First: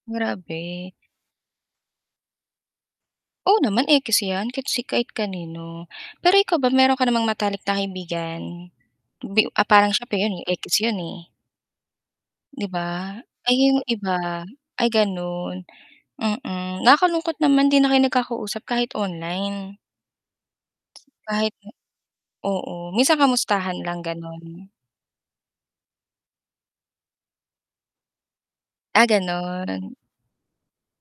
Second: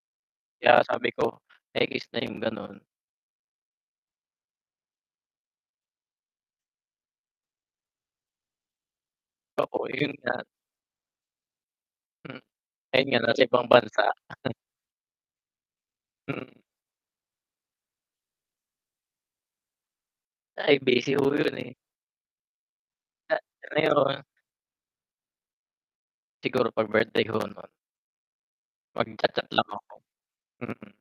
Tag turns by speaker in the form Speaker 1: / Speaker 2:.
Speaker 1: Kaya
Speaker 2: Grabe.
Speaker 1: sabi ko, ekis na yung ganun.
Speaker 2: Oo naman ekis yan, kahit si kahit kanino. Pero ikaw ba meron ka namang matalik na kaibigan, bi u ah,
Speaker 1: Oo,
Speaker 2: parang siya
Speaker 1: yun
Speaker 2: pa yun
Speaker 1: nga.
Speaker 2: ekis yun eh.
Speaker 1: Hmm.
Speaker 2: 'Di
Speaker 1: Ayun
Speaker 2: ba?
Speaker 1: nga nasa
Speaker 2: Ay
Speaker 1: ibang
Speaker 2: yung
Speaker 1: bansa.
Speaker 2: iba, ay ganun,
Speaker 1: Hmm.
Speaker 2: mm. Nakakalungkot naman 'di na kayo nagkakausap kahit online.
Speaker 1: Ay, busy ho
Speaker 2: Kahit
Speaker 1: yun eh.
Speaker 2: oo, minsan
Speaker 1: Ah,
Speaker 2: kamustahan lang
Speaker 1: meron.
Speaker 2: ganon?
Speaker 1: Siguro pag birthday ko, ganon.
Speaker 2: Ah,
Speaker 1: Mag-cha-chat lang ako,
Speaker 2: ganon.
Speaker 1: mm.